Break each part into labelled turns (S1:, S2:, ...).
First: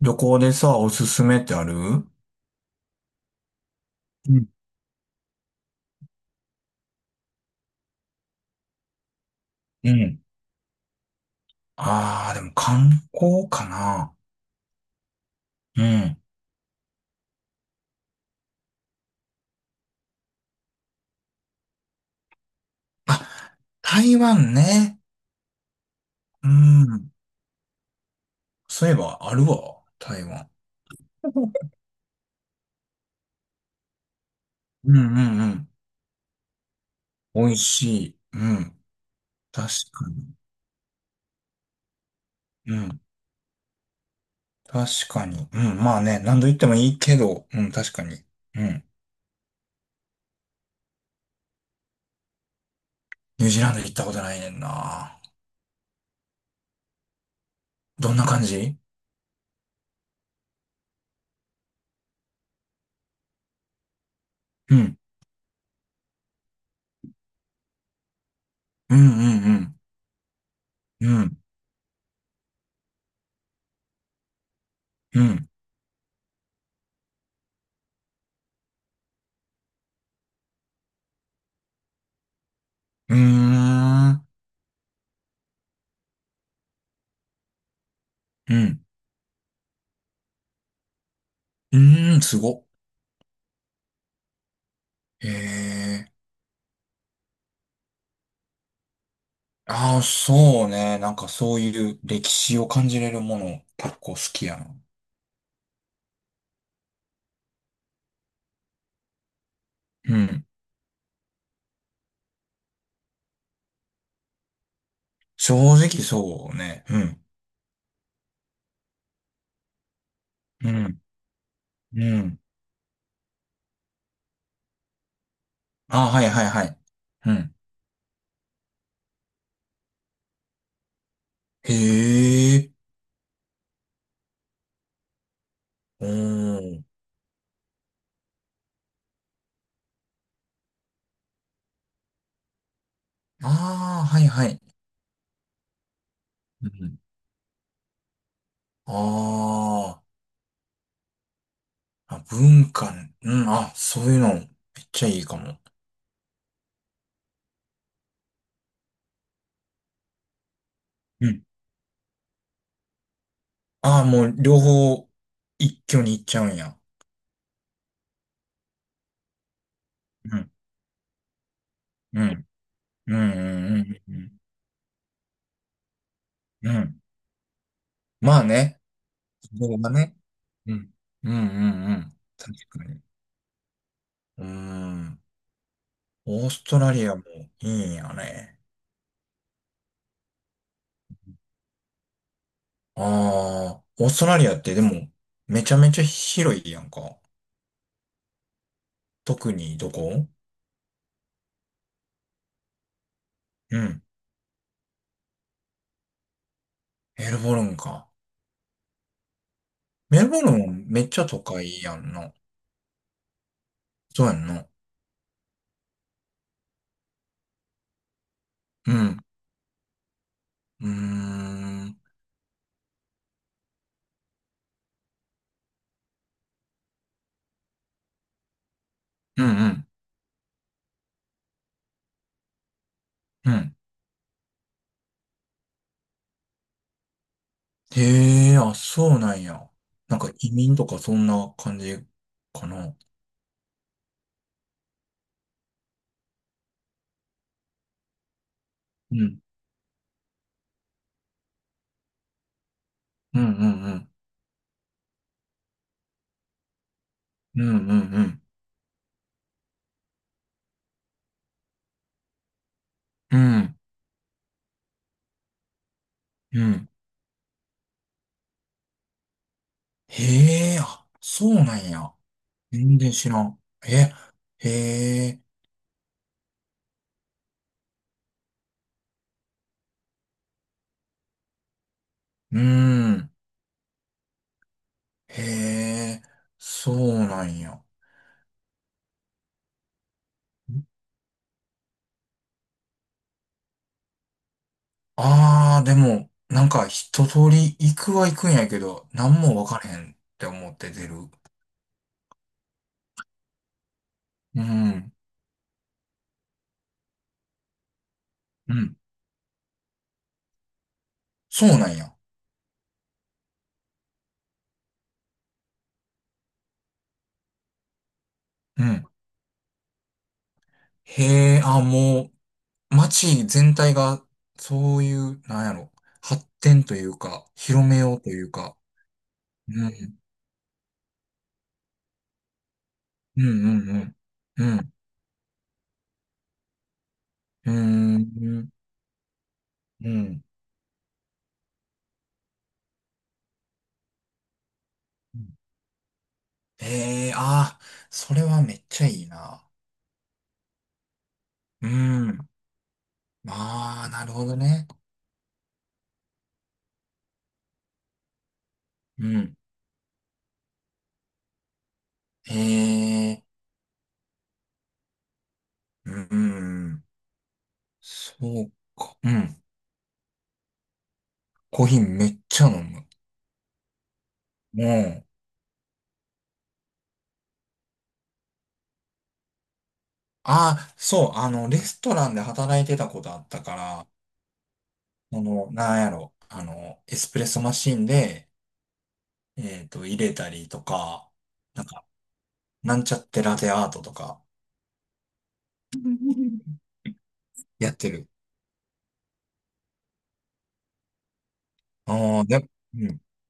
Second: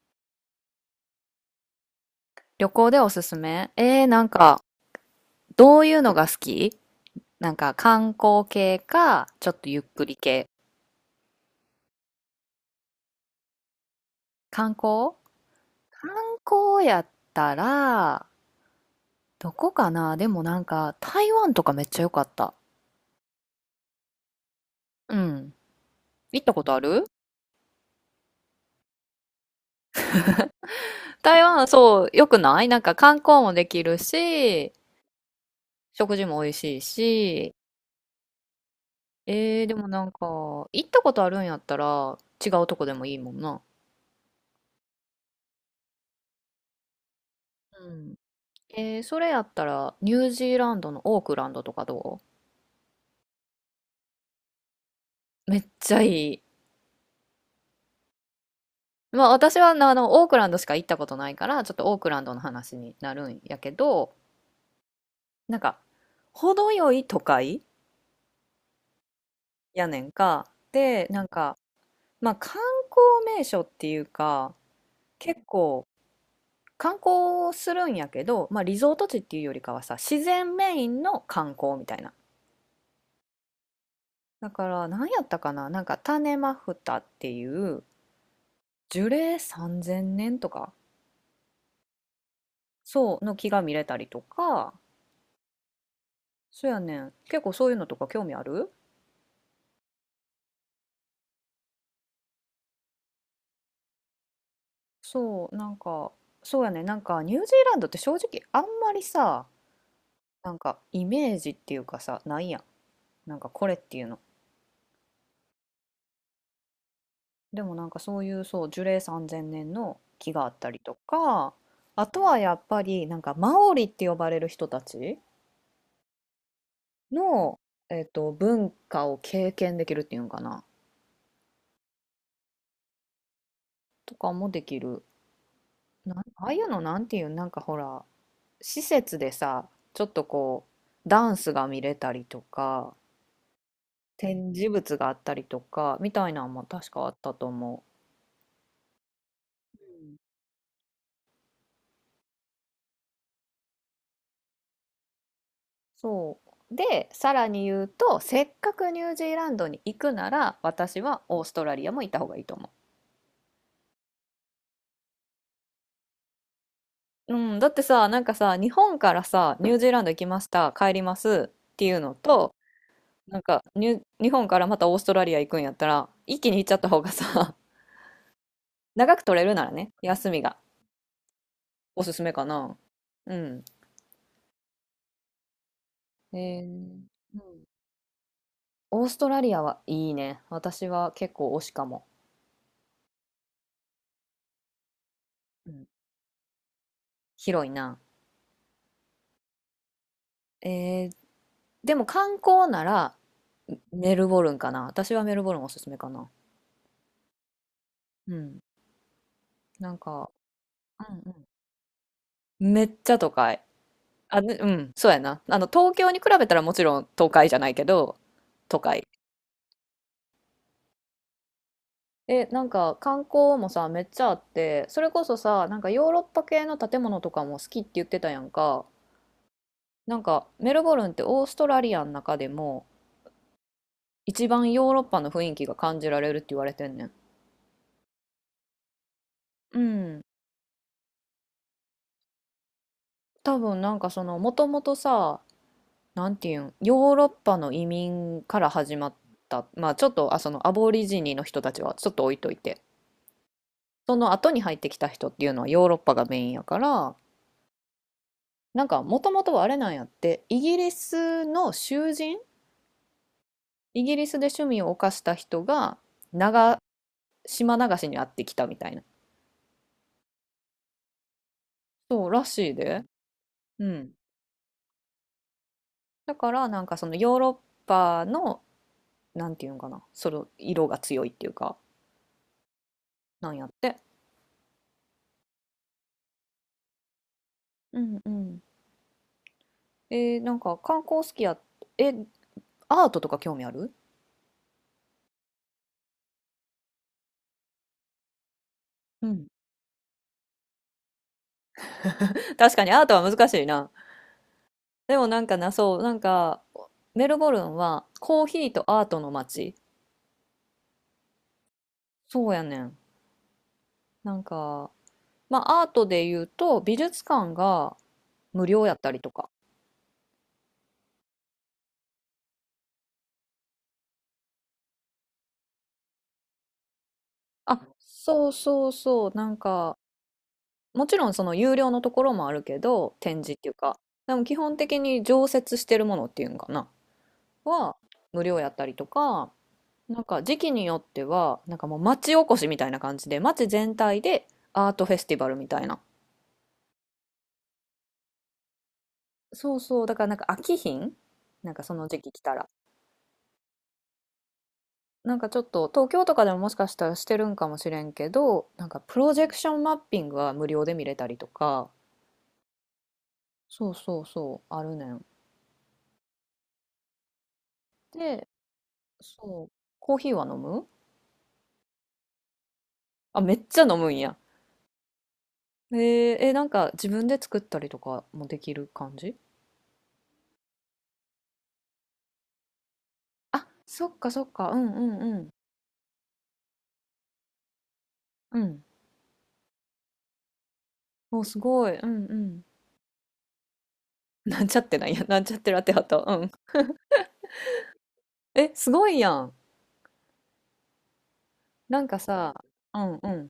S1: 旅行でさ、おすすめってある？う
S2: 旅行でおすすめなん
S1: ん。
S2: か、どういうのが好き？なんか、観光系か、ちょっとゆっ
S1: う
S2: くり
S1: ん。
S2: 系。
S1: ああ、でも観光かな。
S2: 観光
S1: う
S2: 観
S1: ん。
S2: 光やったら、どこかな。でもなんか、台湾とかめっちゃ良かった。
S1: あ、台湾ね。
S2: うん。行っ
S1: う
S2: たことある？
S1: ん。そういえばあるわ、台湾。
S2: 台湾、そう、良くない？なんか観光もできるし、
S1: うんうんうん。
S2: 食事も美味しい
S1: 美
S2: し、
S1: 味しい。うん。確
S2: でもな
S1: か
S2: んか、
S1: に。
S2: 行ったことあるんやったら、違う
S1: う
S2: とこで
S1: ん。
S2: もいいもんな。
S1: 確かに。うん。まあね、何度行ってもいいけど、うん、
S2: う
S1: 確か
S2: ん。
S1: に。うん。
S2: それやったら、ニュージーランドのオークランドとかどう？
S1: ニュージーランド行ったことないねんな。
S2: めっちゃいい。
S1: どんな感じ？
S2: まあ私はなオークランドしか行ったことないから、ちょっとオークランドの話になるんやけど、
S1: うん。
S2: なんか程よい都会
S1: うんうん
S2: やねんか。で
S1: うん。
S2: な
S1: う
S2: ん
S1: ん。
S2: か、まあ観光名所っていうか、
S1: う
S2: 結
S1: ん。
S2: 構観光するんやけど、まあ、リゾート地っていうよりかはさ、自然メインの観光みたいな。
S1: うーん。
S2: だから何やったかな、なんか種マフタっていう、
S1: うん。
S2: 樹齢3000年とか
S1: うーん、すごっ。
S2: そうの木が見れたりとか。
S1: ええ。
S2: そうやねん。結構そういうのとか興味ある？
S1: ああ、そうね。なんかそういう歴史を感じれるもの、結構好きやな。
S2: そう、なんか、そうやねん。なんか、ニュージーランドって正直あんまりさ、
S1: うん。
S2: なんか、イメージっていうかさ、ないやん。なんか、これっていうの。
S1: 正直そうね。うん。
S2: でもなんかそういう、そう、樹齢3000年の木があった
S1: う
S2: りと
S1: ん。
S2: か、あ
S1: う
S2: とは
S1: ん。
S2: やっぱり、なんか、マオリって呼ばれる人たち
S1: ああ、はいはいはい。うん。
S2: の、文化を経験できるっていうんかな。
S1: へえ。
S2: とかもできる。
S1: お
S2: ああいうの
S1: ー。
S2: なんていう、なんかほら、施設でさ、ちょっとこう、ダンスが見れたりとか、
S1: ああ、はいは
S2: 展
S1: い。
S2: 示物があったりとか、みたいなのも
S1: う
S2: 確
S1: ん。
S2: かあったと思
S1: あ
S2: う。
S1: ー、
S2: うん、
S1: あ、文化ね、うん。あ、そういうの、めっちゃいいかも。
S2: そう。で、さらに言うと、せっかくニュージーランドに行くなら、私は
S1: う
S2: オ
S1: ん。
S2: ーストラリアも行った方がいいと思
S1: ああ、もう両方、一挙に行っちゃうんや。
S2: う。うん、だってさ、なんかさ、日本からさ、ニュージーランド行き
S1: う
S2: まし
S1: ん。
S2: た、帰りますっていうの
S1: うん。
S2: と、
S1: うん。
S2: なんか
S1: うん。う
S2: 日
S1: ん。
S2: 本からまたオーストラリア行くんやったら、一気に行っ
S1: う
S2: ちゃ
S1: ん。う
S2: った
S1: ん、
S2: 方がさ、
S1: まあね。
S2: 長く取れるなら
S1: 動画
S2: ね、
S1: ね。
S2: 休みが。
S1: うん。うんうんう
S2: おす
S1: ん。
S2: すめか
S1: 確
S2: な。
S1: かに。
S2: うん。
S1: うーん。
S2: え
S1: オー
S2: え。
S1: ス
S2: う
S1: トラ
S2: ん。
S1: リアもいいんやね。
S2: オーストラリアはいいね。私は結構推しかも。
S1: ああ、オーストラリアってでも、め
S2: う
S1: ちゃ
S2: ん。
S1: めちゃ広いやんか。
S2: 広いな。
S1: 特にどこ？
S2: ええ、でも観光なら、
S1: うん。
S2: メルボルンかな。私はメルボルンおすすめかな。
S1: メルボルンか。
S2: うん。なん
S1: メル
S2: か、
S1: ボルンめっちゃ
S2: う
S1: 都
S2: ん
S1: 会やんな。
S2: うん。めっちゃ都会。
S1: そうや
S2: あ、
S1: ん
S2: ね、う
S1: な。
S2: ん、そうやな。東京に比べたらもちろん都会じゃないけど、都
S1: う
S2: 会。
S1: ん。うーん。うん
S2: え、なんか観光もさ、めっちゃあって、それこそさ、なんかヨーロッパ系の建物とかも好きって言ってたやんか。
S1: うん。
S2: なんかメルボルンってオーストラリアの中でも、
S1: うん。
S2: 一番ヨーロッパの雰囲気が感じられるって言われてんねん。
S1: へえ、あ、そうなんや。
S2: う
S1: なん
S2: ん。
S1: か移民とかそんな感じかな。
S2: 多分なんかそのもともとさ、なんていうん、ヨーロッパの移民から始まっ
S1: うん。
S2: た、まあちょっとそのアボリジニの人たちはちょっと置いといて、
S1: うんうんうん。
S2: その後に入ってきた人っていうのはヨーロッパがメインやから、
S1: うんうんうん。
S2: なんかもともとはあれなんやって、イギリスの囚人、
S1: うん。
S2: イギリスで趣味を犯した人が、
S1: う
S2: 長
S1: ん。
S2: 島流しに会ってきたみたいな。
S1: へえ、あ、そうなんや。
S2: そうらしい
S1: 全
S2: で。
S1: 然知らん。
S2: うん。
S1: え、へえ、
S2: だからなんかそのヨーロッパの、なんていうのかな、その色が強いっていうか、
S1: うん。
S2: なんやって。
S1: へえ、そうなんや。
S2: うんうん。なんか観光好きや？え、アートとか興味ある？
S1: ああ、でも、なんか一通り行くは行くんやけど、
S2: う
S1: なん
S2: ん。
S1: もわからへんって思って出る。
S2: 確かにアートは難しいな。
S1: うん。
S2: でもなんかな、そう、なんかメルボルンはコーヒー
S1: う
S2: と
S1: ん。
S2: アートの街。
S1: そうなんや。
S2: そうやねん。なんか、まあアートで言うと、美術館が無
S1: う
S2: 料やっ
S1: ん。
S2: たりとか。
S1: へえ、あ、もう、街全体が、そういう、なんやろ、発展というか、
S2: あ、
S1: 広めようとい
S2: そ
S1: う
S2: う
S1: か。
S2: そうそう、なん
S1: う
S2: か、
S1: ん。
S2: もちろんその有料のところもあるけど、展
S1: うん
S2: 示っていう
S1: う
S2: か、
S1: ん
S2: でも基
S1: うん。う
S2: 本
S1: ん。
S2: 的に常設してるものっていうんかな
S1: うー
S2: は無料
S1: ん。
S2: やったりとか、
S1: う
S2: なんか
S1: ん。
S2: 時期によっては、なんかもう町おこしみたいな感じで、町全体でアートフェスティバルみたいな。
S1: ええー、ああ、それはめっちゃいいな。
S2: そうそう、だからなんか飽きひん、なんか
S1: う
S2: その時期来
S1: ん。
S2: たら。
S1: ああ、なるほどね。
S2: なんかちょっと東京とかでも、もしかしたらしてるんかもしれんけど、なんかプ
S1: う
S2: ロジェク
S1: ん。
S2: ションマッピングは無料で見れたりとか、
S1: ええ
S2: そうそうそう、あるねん。
S1: ー、うん。そ
S2: で、
S1: うか。うん。
S2: そう、コーヒーは飲む？
S1: コーヒーめっちゃ飲む。
S2: あ、めっちゃ飲むんや。
S1: もう、
S2: なんか自分で作ったりとかもできる感じ？
S1: ああ、そう、あの、レストランで働いてたことあった
S2: あ、
S1: か
S2: そ
S1: ら、
S2: っかそっか。うんうんう
S1: そ
S2: ん。
S1: の、なんやろ、あの、エスプレッソマシンで、
S2: うん。
S1: 入れたりとか、
S2: もうす
S1: な
S2: ご
S1: ん
S2: い。
S1: か、
S2: うんうん。
S1: なんちゃってラテアートとか、
S2: なんちゃってなんや。なんちゃってラテハト。うん。
S1: やってる。
S2: え、すごいやん。なんか
S1: ああ、
S2: さ、
S1: で、
S2: う
S1: う
S2: ん
S1: ん。
S2: うん。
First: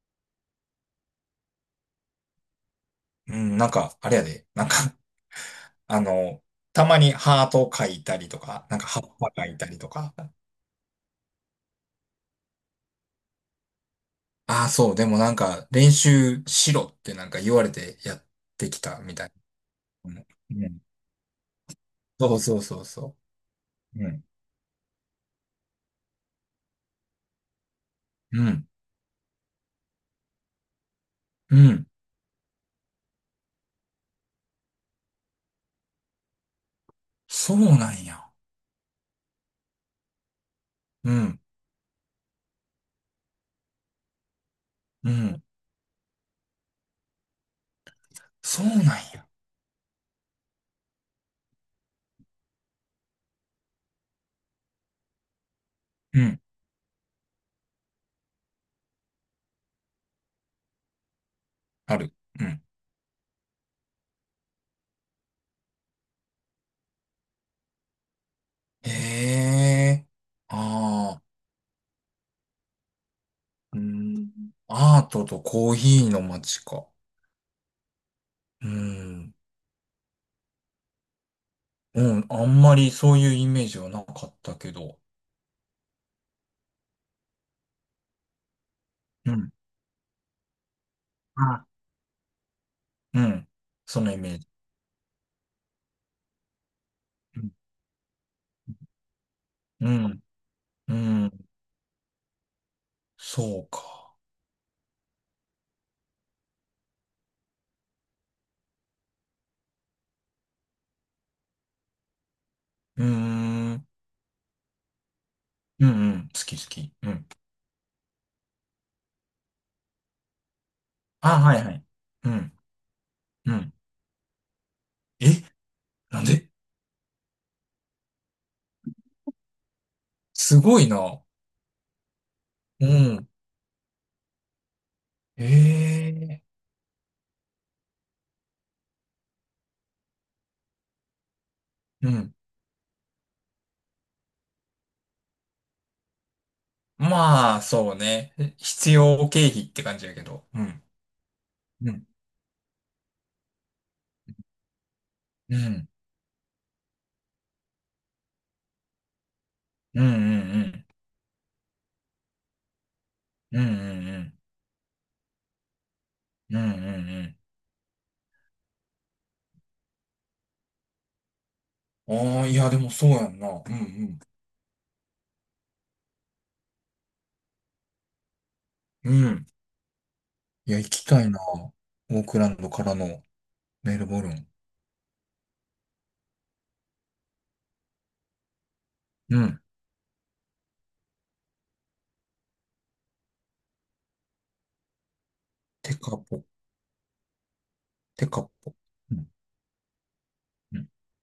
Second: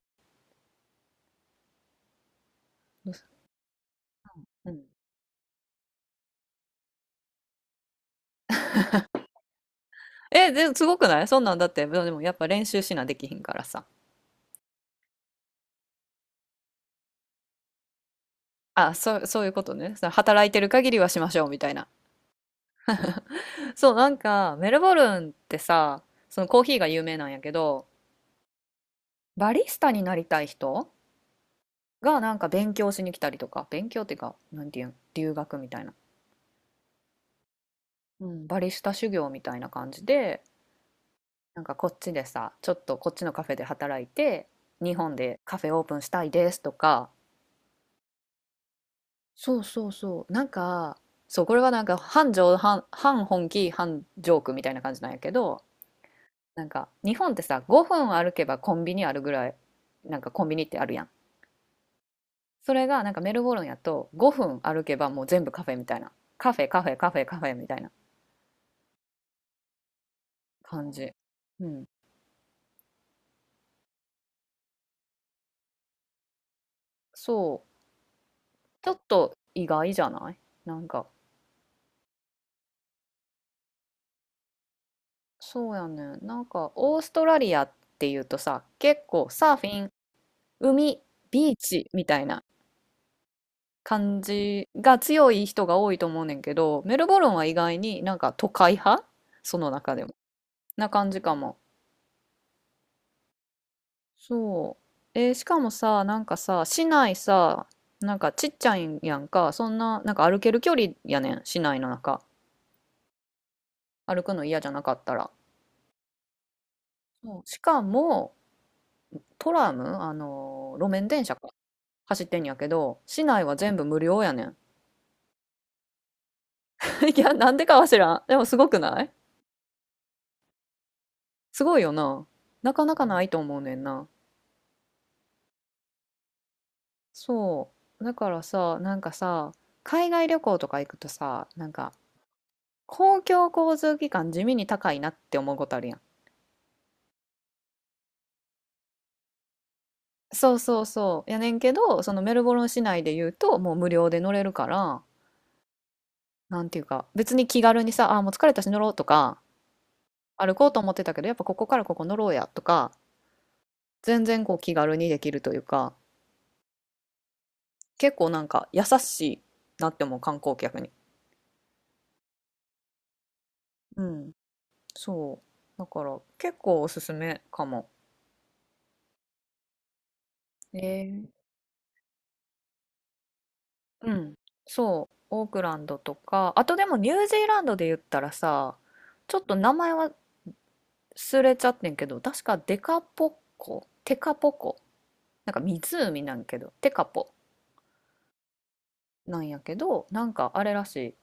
S2: どうす、
S1: うん、なんか、あれやで、なん
S2: う
S1: か
S2: ん。
S1: あの、たまにハート書いたりとか、なんか葉っぱ書いたりとか。
S2: え、で、すごくない？そんなんだって、でもやっぱ練習しなできひんからさ。
S1: ああ、そう、でもなんか、練習しろってなんか言われてやってき
S2: あ、
S1: たみ
S2: そう、
S1: たい
S2: そういうことね。その
S1: な。うん。
S2: 働いて
S1: う
S2: る
S1: ん、
S2: 限りはしましょうみたいな。
S1: そうそうそうそ
S2: そう、
S1: う。う
S2: なん
S1: ん。
S2: か、メルボルンってさ、そのコーヒーが有名なんやけど、
S1: うん。
S2: バリスタになりたい人
S1: うん。
S2: がなんか勉強しに来たりとか、勉強っていうか、なんていうん、留学みたいな。
S1: そうなん
S2: う
S1: や。
S2: ん、バリスタ修行みたいな感じで、
S1: うん。
S2: なんかこっちでさ、ちょっとこっちのカフェで働いて、日
S1: う
S2: 本で
S1: ん。
S2: カフェオープンしたいですとか、
S1: そうなんや。
S2: そうそうそう、なんか、そう、これはなんか半本気、半ジョークみたいな感じなんやけど、
S1: うん。
S2: なんか日本ってさ、5分歩けばコンビニあるぐらい、なんかコンビニってあるやん。
S1: ある。うん。
S2: それがなんかメルボルンやと5分歩けばもう全部カフェみたいな。カフェカフェカフェカフェみたいな
S1: へえ。
S2: 感じ。
S1: ああ。
S2: うん。
S1: うん。アートとコーヒーの街か。
S2: そう。
S1: う
S2: ちょっ
S1: ん。
S2: と意外じゃない？なんか、
S1: うん、あんまりそういうイメージはなかったけど。
S2: そうやねん。なんか、オーストラリアっていうとさ、結構
S1: うん。
S2: サーフィン、海、ビー
S1: あ、
S2: チみたいな
S1: うん。そのイ
S2: 感
S1: メージ。
S2: じが強い人が多いと思うねんけど、メルボルン
S1: う
S2: は
S1: ん。
S2: 意外になんか都会派、その
S1: う
S2: 中でも。
S1: ん。
S2: な
S1: う
S2: 感じ
S1: ん、
S2: かも。
S1: そうか。
S2: そう。しかもさ、なんかさ、市内さ、なんかちっちゃいんやんか、そんな、なんか歩ける距離やねん、市内の中。
S1: うーん。うん
S2: 歩くの嫌じゃなかったら。
S1: うん。好き好き。うん。
S2: そう。しかも、トラム、路面電車
S1: あ、
S2: か。
S1: はいはい。
S2: 走っ
S1: う
S2: てんや
S1: ん。
S2: けど、市内
S1: う
S2: は
S1: ん。
S2: 全部無料やねん。
S1: え、なんで？
S2: いや、なんでかは知らん。でもすごくない？
S1: すごいな。
S2: すごいよな。なか
S1: う
S2: なかな
S1: ん。
S2: いと思うねんな。
S1: ええ。
S2: そう。だからさ、なんかさ、海外旅行とか行くとさ、なんか、
S1: うん。
S2: 公共交通機関地味に高いなって思うことあるやん。
S1: まあ、そうね。必要経費って感じやけど。
S2: そう
S1: う
S2: そ
S1: ん。
S2: うそう。やねんけ
S1: う
S2: ど、
S1: ん。
S2: そのメルボルン市内で言うと、もう無料で乗れるから、
S1: うん。
S2: なんていうか、別に気軽にさ、もう疲れたし乗ろうとか、
S1: うんうんう
S2: 歩こうと
S1: ん。
S2: 思ってたけど、やっぱここからここ乗ろうやとか、
S1: うんうんう
S2: 全
S1: ん。
S2: 然こう気軽にできるというか、
S1: うんうん
S2: 結構なんか優しいなって思う、観光客に。
S1: うん。ああ、いや、でもそうやんな。う
S2: う
S1: ん
S2: ん、そう。だから結構おすすめかも。
S1: うん。うん。い
S2: え
S1: や、行きた
S2: ー、
S1: いな。オークランドからのメル
S2: う
S1: ボル
S2: ん、
S1: ン。
S2: そう、オークランドとか、あとでもニュージーランドで言ったらさ、ちょ
S1: う
S2: っと
S1: ん。
S2: 名前は忘れちゃってんけど、確かデカポッコ、テカポコ、なんか
S1: テカ
S2: 湖な
S1: ポ、
S2: んけど、テカポ
S1: テカポ。うん。
S2: なんやけど、なんかあれ
S1: う
S2: ら
S1: ん、
S2: しい、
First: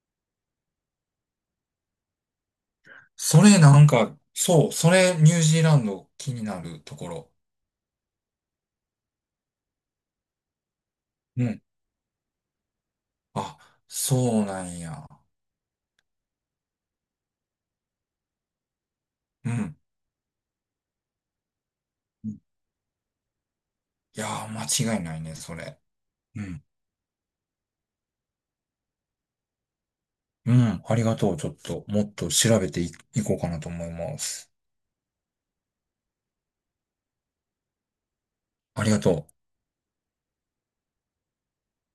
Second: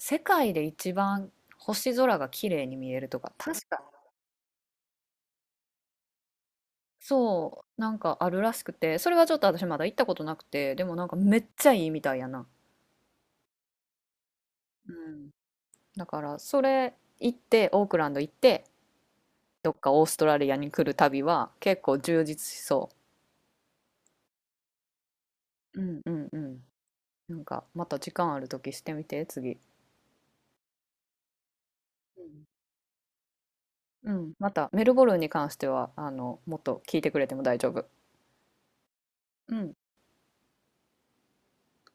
S2: 世界で一番星空が綺麗に見えるとか、
S1: それ
S2: 確
S1: な
S2: か、
S1: んか、そう、それニュージーランド気になるところ。
S2: そう、なんかあるらしくて、それはちょっと私まだ行ったことなくて、でもなんかめっ
S1: うん。
S2: ちゃいいみたいやな。
S1: あ、そうなん
S2: う
S1: や。
S2: ん。だからそれ行って、オークランド行って、
S1: う
S2: どっ
S1: ん。
S2: かオーストラリアに来る旅は結構充
S1: うん、
S2: 実しそ
S1: いやー、間違いないね、それ。
S2: う。うんうんう
S1: うん。
S2: ん。なんかまた時間ある時してみて、次。
S1: うん。ありがとう。ちょっと、もっ
S2: う
S1: と
S2: ん、
S1: 調べてい、いこうかなと思い
S2: う
S1: ま
S2: ん、ま
S1: す。
S2: たメルボルンに関しては、もっと聞いてくれても大丈夫。
S1: ありがとう。
S2: うん。